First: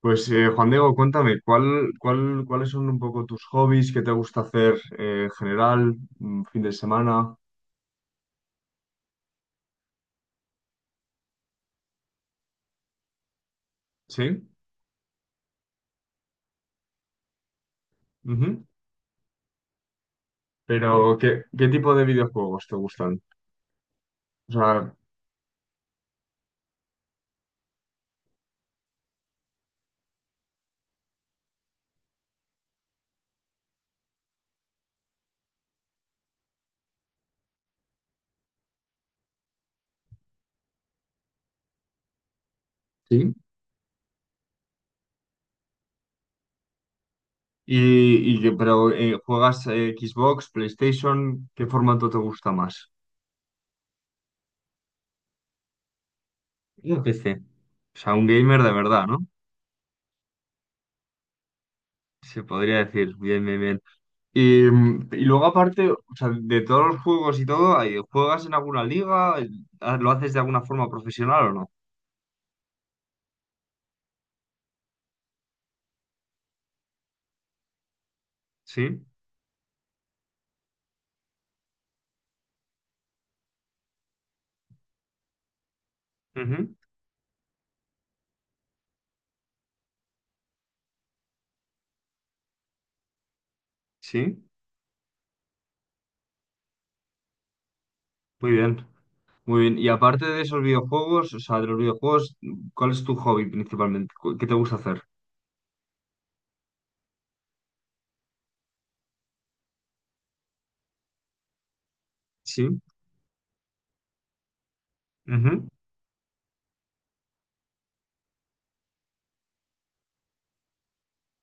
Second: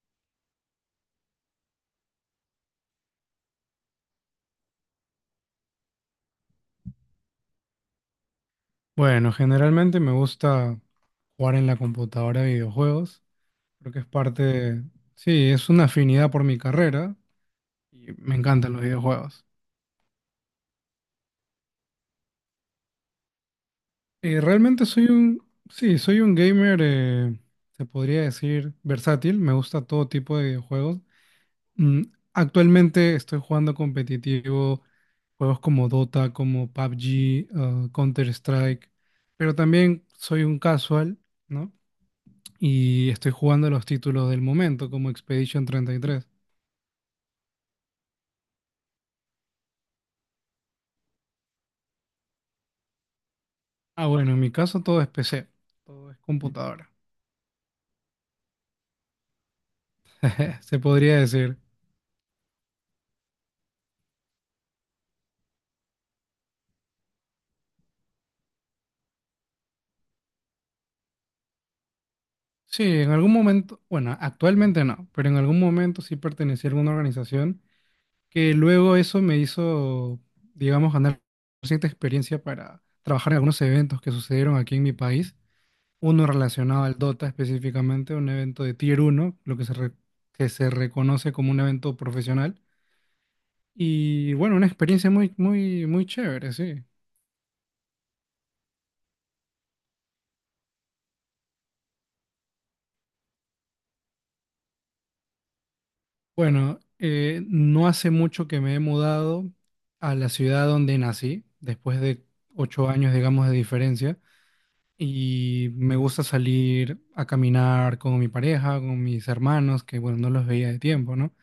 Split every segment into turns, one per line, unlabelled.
Pues Juan Diego, cuéntame, ¿ cuáles son un poco tus hobbies? ¿Qué te gusta hacer en general? ¿Fin de semana?
Bueno, generalmente me gusta jugar en la computadora a videojuegos. Creo que es parte
¿Sí?
de- Sí, es una afinidad por mi carrera y me
Ujú.
encantan los videojuegos.
Pero, ¿ qué tipo de videojuegos te gustan?
Eh,
O
realmente
sea,
soy un... Sí, soy un gamer, se podría decir, versátil. Me gusta todo tipo de videojuegos. Mm, actualmente estoy jugando competitivo, juegos como Dota, como PUBG, Counter-Strike, pero también soy un casual, ¿no? Y estoy
sí.
jugando los títulos del momento como Expedition 33.
Y ¿juegas Xbox, PlayStation? ¿Qué formato te gusta más?
Ah, bueno, en mi caso todo es PC, todo es computadora.
Yo PC. O sea, un gamer de verdad, ¿no?
Se podría decir.
Se podría decir, bien, bien, bien. Y, y luego aparte, o sea, de todos los juegos y todo, ahí, ¿juegas en alguna liga? Ah, ¿lo haces de alguna forma profesional o no?
Sí, en algún momento, bueno, actualmente no, pero en algún momento sí pertenecí a alguna organización que luego
Sí,
eso me hizo, digamos, ganar cierta experiencia para trabajar en algunos eventos que sucedieron aquí en mi país. Uno
ujú,
relacionado al Dota específicamente, un evento de Tier 1 lo que se, re- que se reconoce como un evento profesional. Y
sí,
bueno, una experiencia muy, muy, muy chévere, sí.
muy bien, muy bien. Y aparte de esos videojuegos, o sea, de los videojuegos, ¿cuál es tu hobby principalmente? ¿Qué te gusta hacer?
Bueno, no hace mucho que me he mudado a la ciudad donde nací, después de
Sí,
8 años, digamos, de diferencia.
ujú,
Y me gusta salir a caminar con mi pareja, con mis hermanos, que bueno, no los veía de tiempo, ¿no?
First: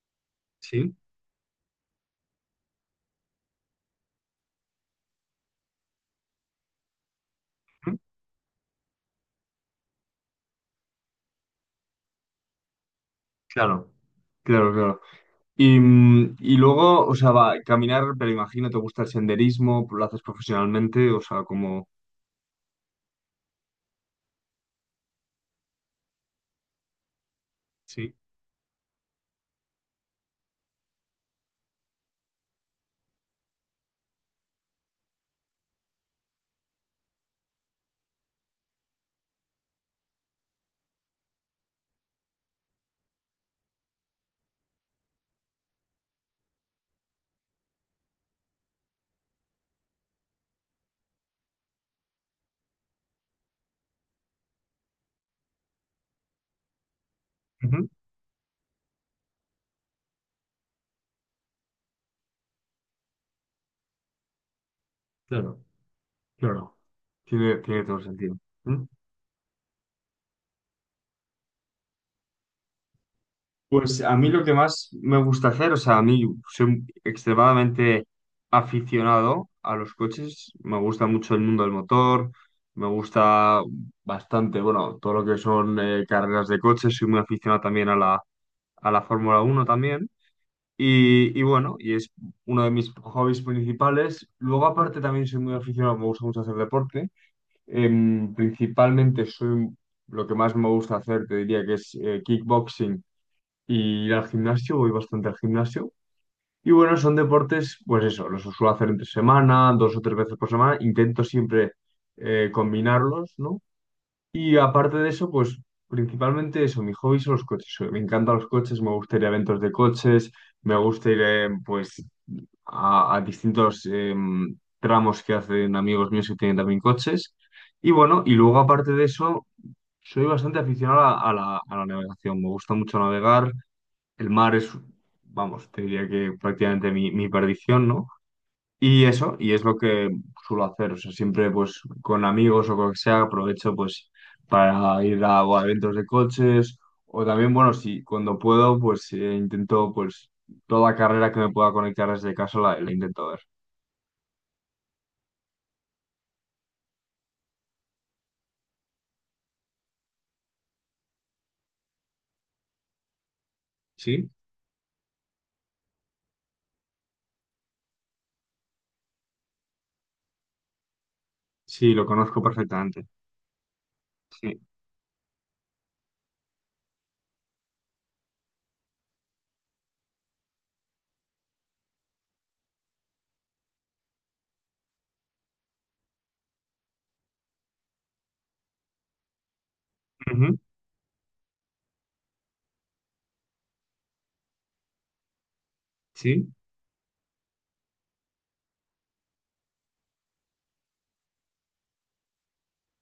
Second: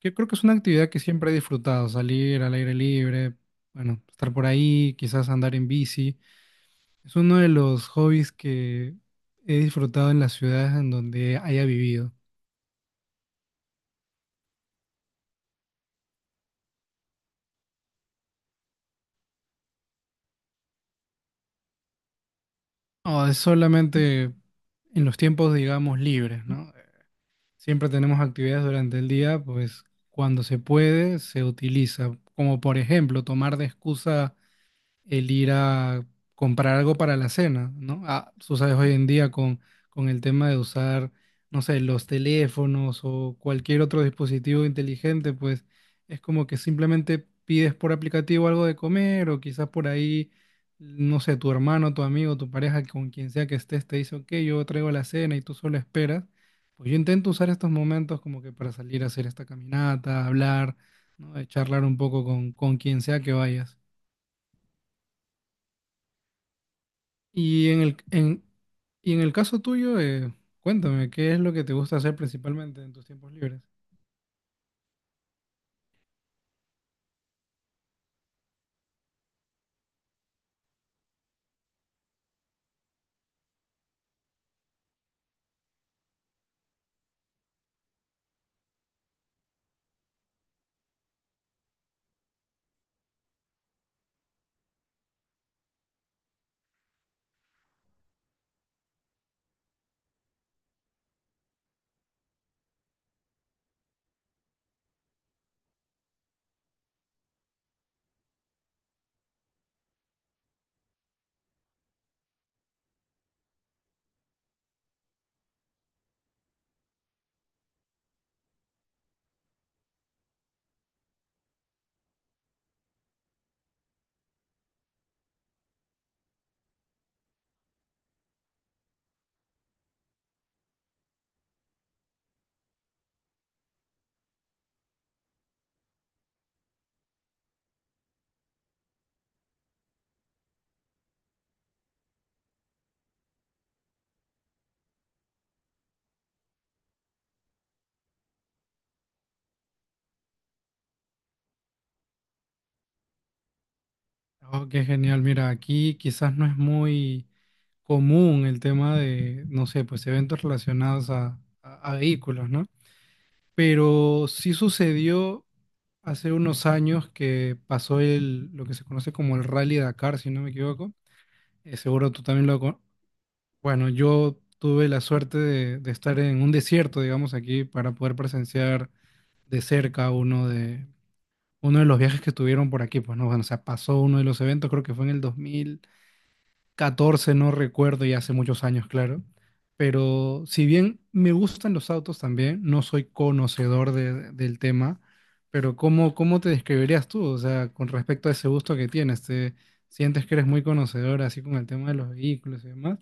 Yo creo que es una actividad
sí,
que siempre he disfrutado, salir al aire libre, bueno, estar por ahí, quizás andar en bici. Es uno de los
ujú,
hobbies que he disfrutado en las ciudades en donde haya vivido.
claro, claro, claro. Y, y luego, o sea, va, caminar, pero imagino te gusta el senderismo, lo haces profesionalmente, o sea, como...
No, es solamente en los tiempos, digamos, libres, ¿no? Siempre
Sí,
tenemos actividades durante el día, pues cuando se puede, se utiliza. Como por ejemplo, tomar de excusa el ir a comprar algo para la cena, ¿no? Ah, tú sabes, hoy en día con el tema de usar, no sé, los teléfonos o cualquier otro dispositivo inteligente, pues es como que simplemente pides por aplicativo algo de comer o quizás por ahí, no sé, tu hermano, tu amigo, tu pareja, con quien sea que estés, te dice, ok, yo traigo la cena y tú solo esperas. Pues yo intento usar estos
ujú,
momentos como que para salir a hacer esta caminata, hablar, ¿no? Charlar un poco con quien sea que vayas.
claro, claro. Tiene,
Y en
tiene todo
el,
el sentido.
en,
¿Mm?
y en el caso tuyo, cuéntame, ¿qué es lo que te gusta hacer principalmente en tus tiempos libres?
Pues a mí lo que más me gusta hacer, o sea, a mí soy extremadamente aficionado a los coches, me gusta mucho el mundo del motor, me gusta bastante, bueno, todo lo que son carreras de coches, soy muy aficionado también a a la Fórmula uno también, y bueno, y es uno de mis hobbies principales. Luego aparte también soy muy aficionado, me gusta mucho hacer deporte. Em, principalmente soy, un- lo que más me gusta hacer, te diría que es kickboxing y ir al gimnasio, voy bastante al gimnasio. Y bueno, son deportes, pues eso, los suelo hacer entre semana, dos o tres veces por semana, intento siempre combinarlos, ¿no? Y aparte de eso, pues principalmente eso, mi hobby son los coches. Me encantan los coches, me gusta ir a eventos de coches, me gusta ir, pues a distintos tramos que hacen amigos míos que tienen también coches. Y bueno, y luego aparte de eso, soy bastante aficionado a a la navegación. Me gusta mucho navegar. El mar es, vamos, te diría que prácticamente mi perdición, ¿no? Y eso, y es lo que suelo hacer. O sea, siempre pues con amigos o con lo que sea, aprovecho pues para ir a, o a eventos de coches. O también, bueno, si cuando puedo, pues intento pues toda carrera que me pueda conectar desde casa la intento ver.
Oh, qué genial. Mira, aquí quizás no es muy común el tema de, no sé, pues eventos relacionados a vehículos, ¿no? Pero
Sí,
sí sucedió hace unos años que pasó el, lo que se conoce como el Rally Dakar, si no me equivoco.
sí, lo
Seguro tú
conozco
también lo... con-
perfectamente.
Bueno, yo
Sí,
tuve la suerte de estar en un desierto, digamos, aquí para poder presenciar de cerca uno de los viajes que tuvieron por aquí, pues no, bueno, o sea, pasó uno de los eventos, creo que fue en el 2014, no recuerdo, y hace muchos años, claro. Pero
ujú,
si bien me gustan los autos también, no soy conocedor de- del tema, pero ¿cómo, cómo te
sí,
describirías tú? O sea, con respecto a ese gusto que tienes, ¿te sientes que eres muy conocedor así con el tema de los vehículos y demás?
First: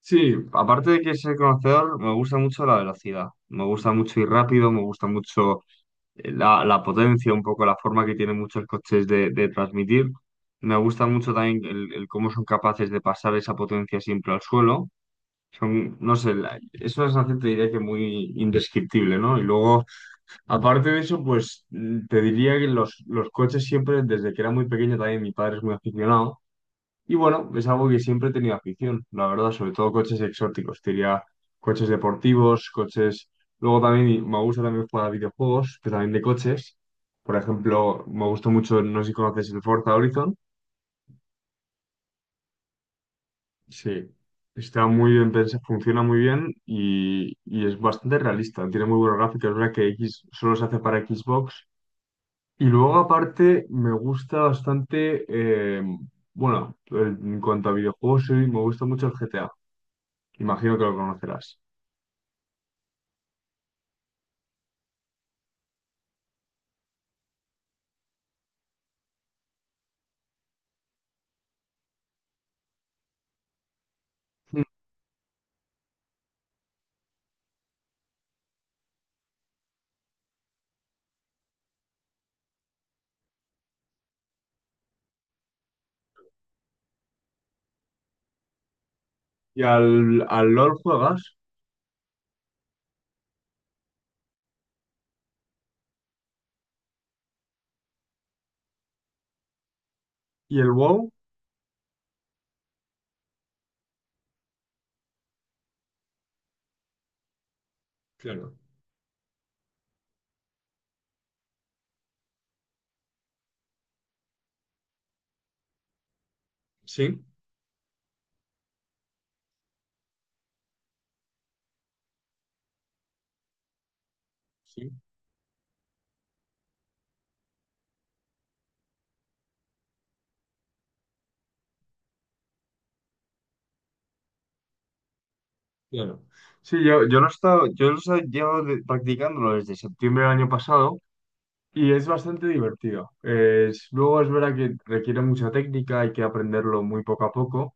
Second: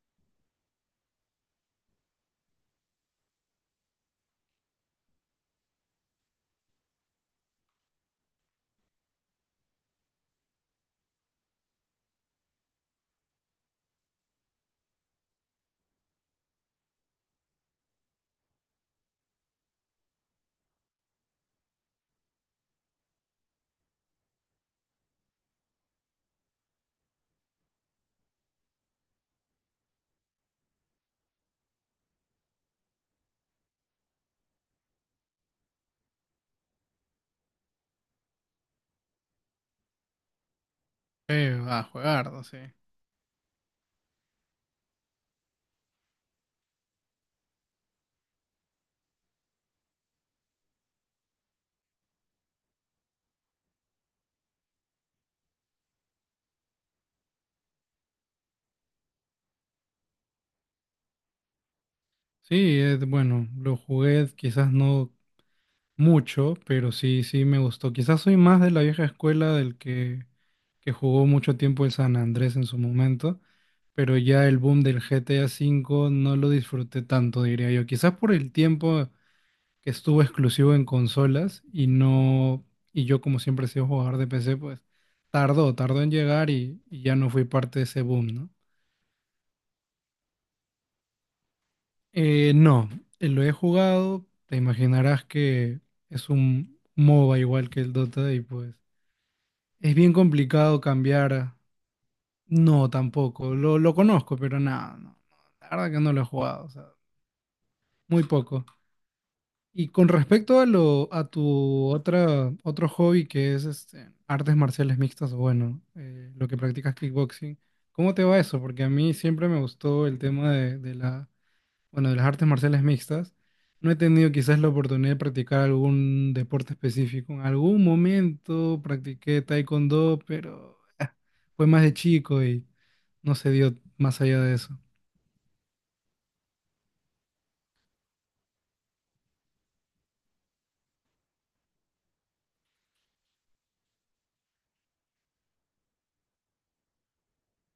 sí. Aparte de que ser conocedor, me gusta mucho la velocidad. Me gusta mucho ir rápido, me gusta mucho la potencia, un poco la forma que tienen muchos coches de transmitir. Me gusta mucho también el cómo son capaces de pasar esa potencia siempre al suelo. Son, no sé, es una sensación, te diría que muy indescriptible, ¿no? Y luego, aparte de eso, pues te diría que los coches siempre, desde que era muy pequeño también, mi padre es muy aficionado. Y bueno, es algo que siempre he tenido afición, la verdad, sobre todo coches exóticos. Te diría coches deportivos, coches. Luego también me gusta también jugar a videojuegos, pero también de coches. Por ejemplo, me gustó mucho, no sé si conoces el Forza Horizon.
A jugar, no sé.
Sí, está muy bien pensado, funciona muy bien y es bastante realista. Tiene muy buenos gráficos, es verdad que X solo se hace para Xbox. Y luego, aparte, me gusta bastante. Bueno, en cuanto a videojuegos, sí, me gusta mucho el GTA. Imagino que lo conocerás.
Sí, bueno, lo jugué quizás no mucho, pero sí, sí me gustó. Quizás soy más de la vieja escuela del que jugó mucho tiempo el San Andrés en su momento, pero ya el
Mm,
boom del GTA V no lo disfruté tanto, diría yo. Quizás por el tiempo que estuvo exclusivo en consolas y no, y yo como siempre he sido jugador de PC, pues tardó en llegar y ya no fui parte de ese boom, ¿no?
¿y al, al LOL juegas?
No, lo he jugado, te imaginarás que es un MOBA igual que el Dota y pues... Es bien
¿Y el
complicado
WoW?
cambiar. No, tampoco. Lo conozco, pero nada, no, no, la verdad que no lo he jugado, o sea, muy
Claro.
poco. Y con respecto a a tu otro hobby que es este, artes marciales mixtas, o bueno, lo que practicas
Sí,
kickboxing, ¿cómo te va eso? Porque a mí siempre me gustó el tema bueno, de las artes marciales mixtas, no he tenido quizás la
sí,
oportunidad de practicar algún deporte específico. En algún momento practiqué taekwondo, pero fue más de chico y no se dio más allá de eso.
claro. Sí, yo, yo lo he llevado practicándolo desde septiembre del año pasado y es bastante divertido. Es, luego es verdad que requiere mucha técnica, hay que aprenderlo muy poco a poco,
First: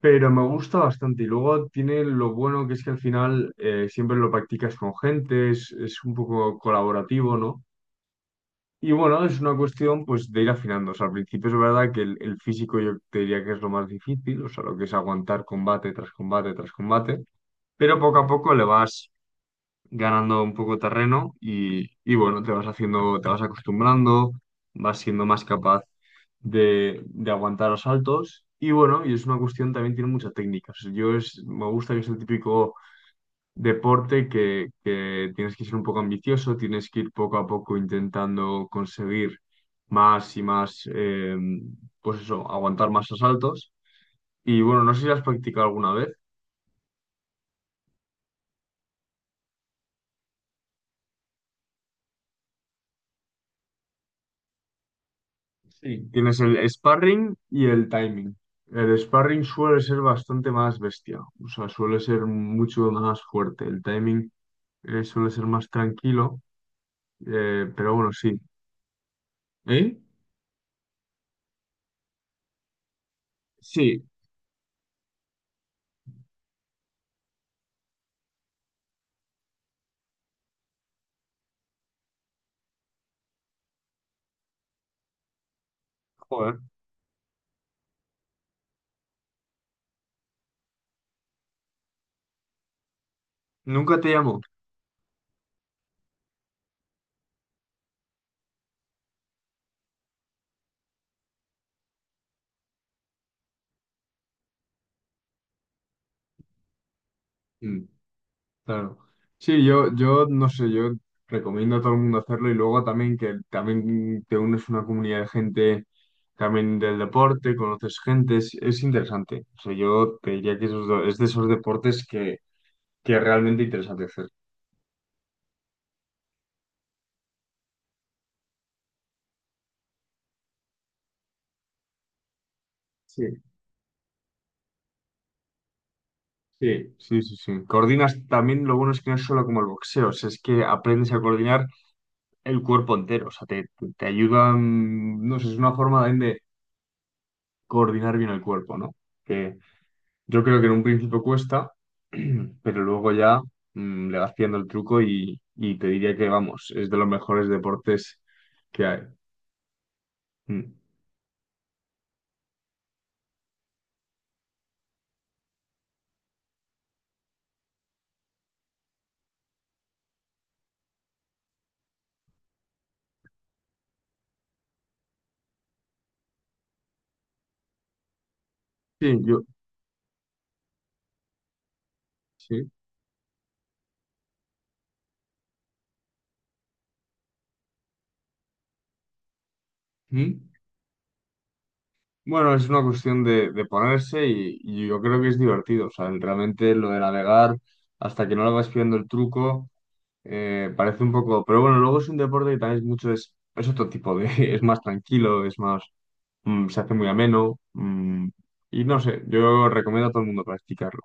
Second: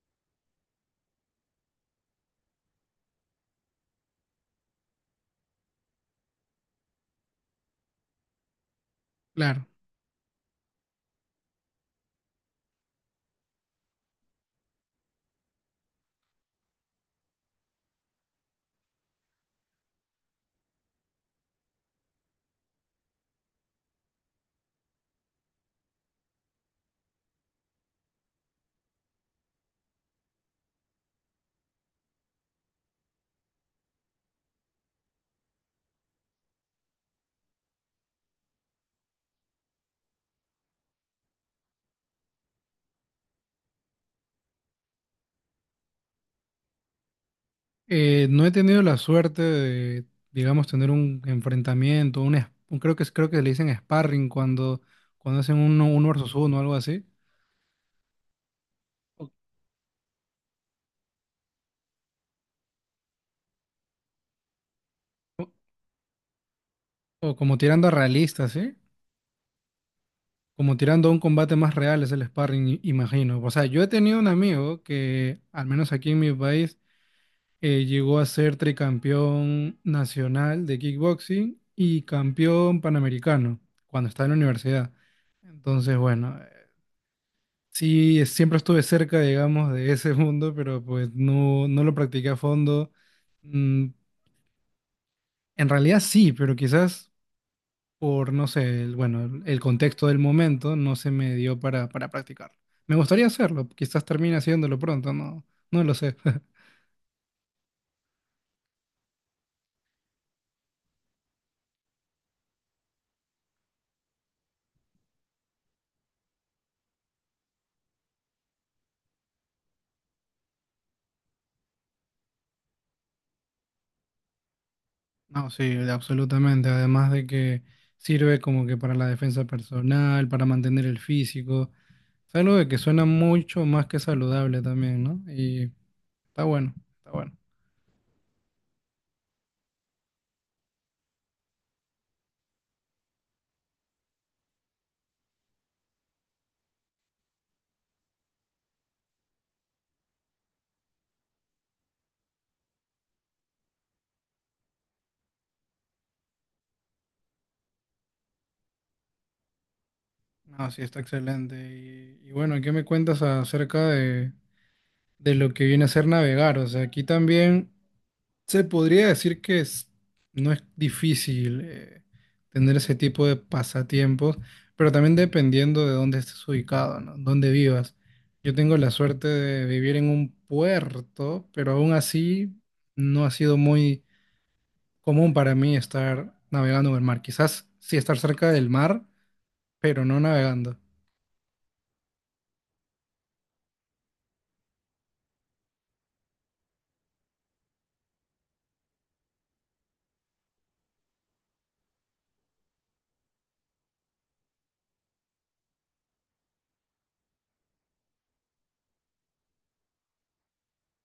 pero me gusta bastante. Y luego tiene lo bueno que es que al final siempre lo practicas con gente, es un poco colaborativo, ¿no? Y bueno, es una
Claro,
cuestión pues de ir afinando. O sea, al principio es verdad que el físico yo te diría que es lo más difícil, o sea, lo que es aguantar combate tras combate tras combate, pero poco a poco le vas ganando un poco terreno y bueno, te vas haciendo, te vas acostumbrando, vas siendo más capaz de aguantar asaltos y bueno, y es una cuestión también tiene mucha técnica. O sea, me gusta que es el típico deporte que tienes que ser un poco ambicioso, tienes que ir poco a poco intentando conseguir más y más, pues eso, aguantar más asaltos. Y bueno, no sé si has practicado alguna vez.
no he tenido la suerte de, digamos, tener un enfrentamiento, creo que creo que le dicen sparring cuando, hacen
Sí.
uno versus
Tienes el
uno o algo así,
sparring y el timing. El
o,
sparring suele ser bastante más bestia, o sea, suele ser mucho más fuerte. El timing suele ser más tranquilo,
o como tirando a
pero bueno, sí.
realista, ¿sí?
¿Eh?
Como tirando a un combate más real es el sparring, imagino. O sea, yo he
Sí,
tenido un amigo que, al menos aquí en mi país, llegó a ser tricampeón nacional de kickboxing y campeón panamericano cuando estaba en la universidad. Entonces, bueno,
joder.
sí, es- siempre estuve cerca, digamos, de ese mundo, pero pues no, no lo practiqué a fondo. Mm,
Nunca te llamo.
en realidad sí, pero quizás por, no sé, bueno, el contexto del momento no se me dio para, practicarlo. Me gustaría hacerlo, quizás termine haciéndolo pronto, no, no lo sé.
Claro. Sí, yo no sé, yo recomiendo a todo el mundo hacerlo y luego también que también te unes a una comunidad de gente también del deporte, conoces gente, es interesante. O sea, yo te diría que es de esos deportes que es realmente interesante hacer.
No, sí, absolutamente. Además de que sirve como que para la defensa personal, para mantener el físico. Es algo de que suena
Sí.
mucho más que saludable también, ¿no? Y está bueno,
Sí,
está
sí,
bueno.
sí, sí. Coordinas también, lo bueno es que no es solo como el boxeo, o sea, es que aprendes a coordinar el cuerpo entero, o sea, te, te ayuda, no sé, es una forma también de coordinar bien el cuerpo, ¿no? Que, yo creo que en un principio cuesta, pero luego ya le vas pillando el truco y te diría que, vamos, es de los mejores deportes que hay.
No,
Mm.
sí, está excelente. Y bueno, ¿qué me cuentas acerca de lo que viene a ser navegar? O sea, aquí también se podría decir que es- no es difícil tener ese tipo de pasatiempos, pero también dependiendo de dónde estés ubicado, ¿no? Dónde vivas. Yo tengo la
Sí,
suerte
yo,
de vivir en un puerto, pero aún así
sí.
no ha sido muy común para mí estar navegando en el mar. Quizás sí estar cerca del mar, pero no
Mm.
navegando.
Bueno, es una cuestión de ponerse y yo creo que es divertido. O sea, realmente lo de navegar hasta que no le vas pillando el truco parece un poco... Pero bueno, luego es un deporte que también es mucho... es otro tipo de... Es más tranquilo, es más... se hace muy ameno. Y no sé, yo recomiendo a todo el mundo practicarlo.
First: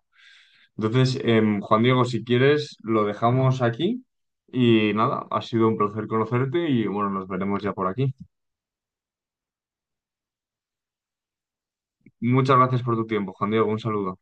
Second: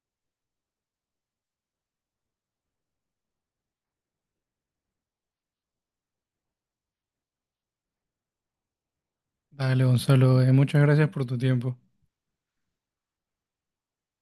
Entonces, Juan Diego, si quieres, lo dejamos aquí y nada, ha sido un placer conocerte y bueno, nos veremos ya por aquí.
Dale, Gonzalo, muchas gracias por tu tiempo.
Muchas gracias por tu tiempo, Juan Diego, un saludo.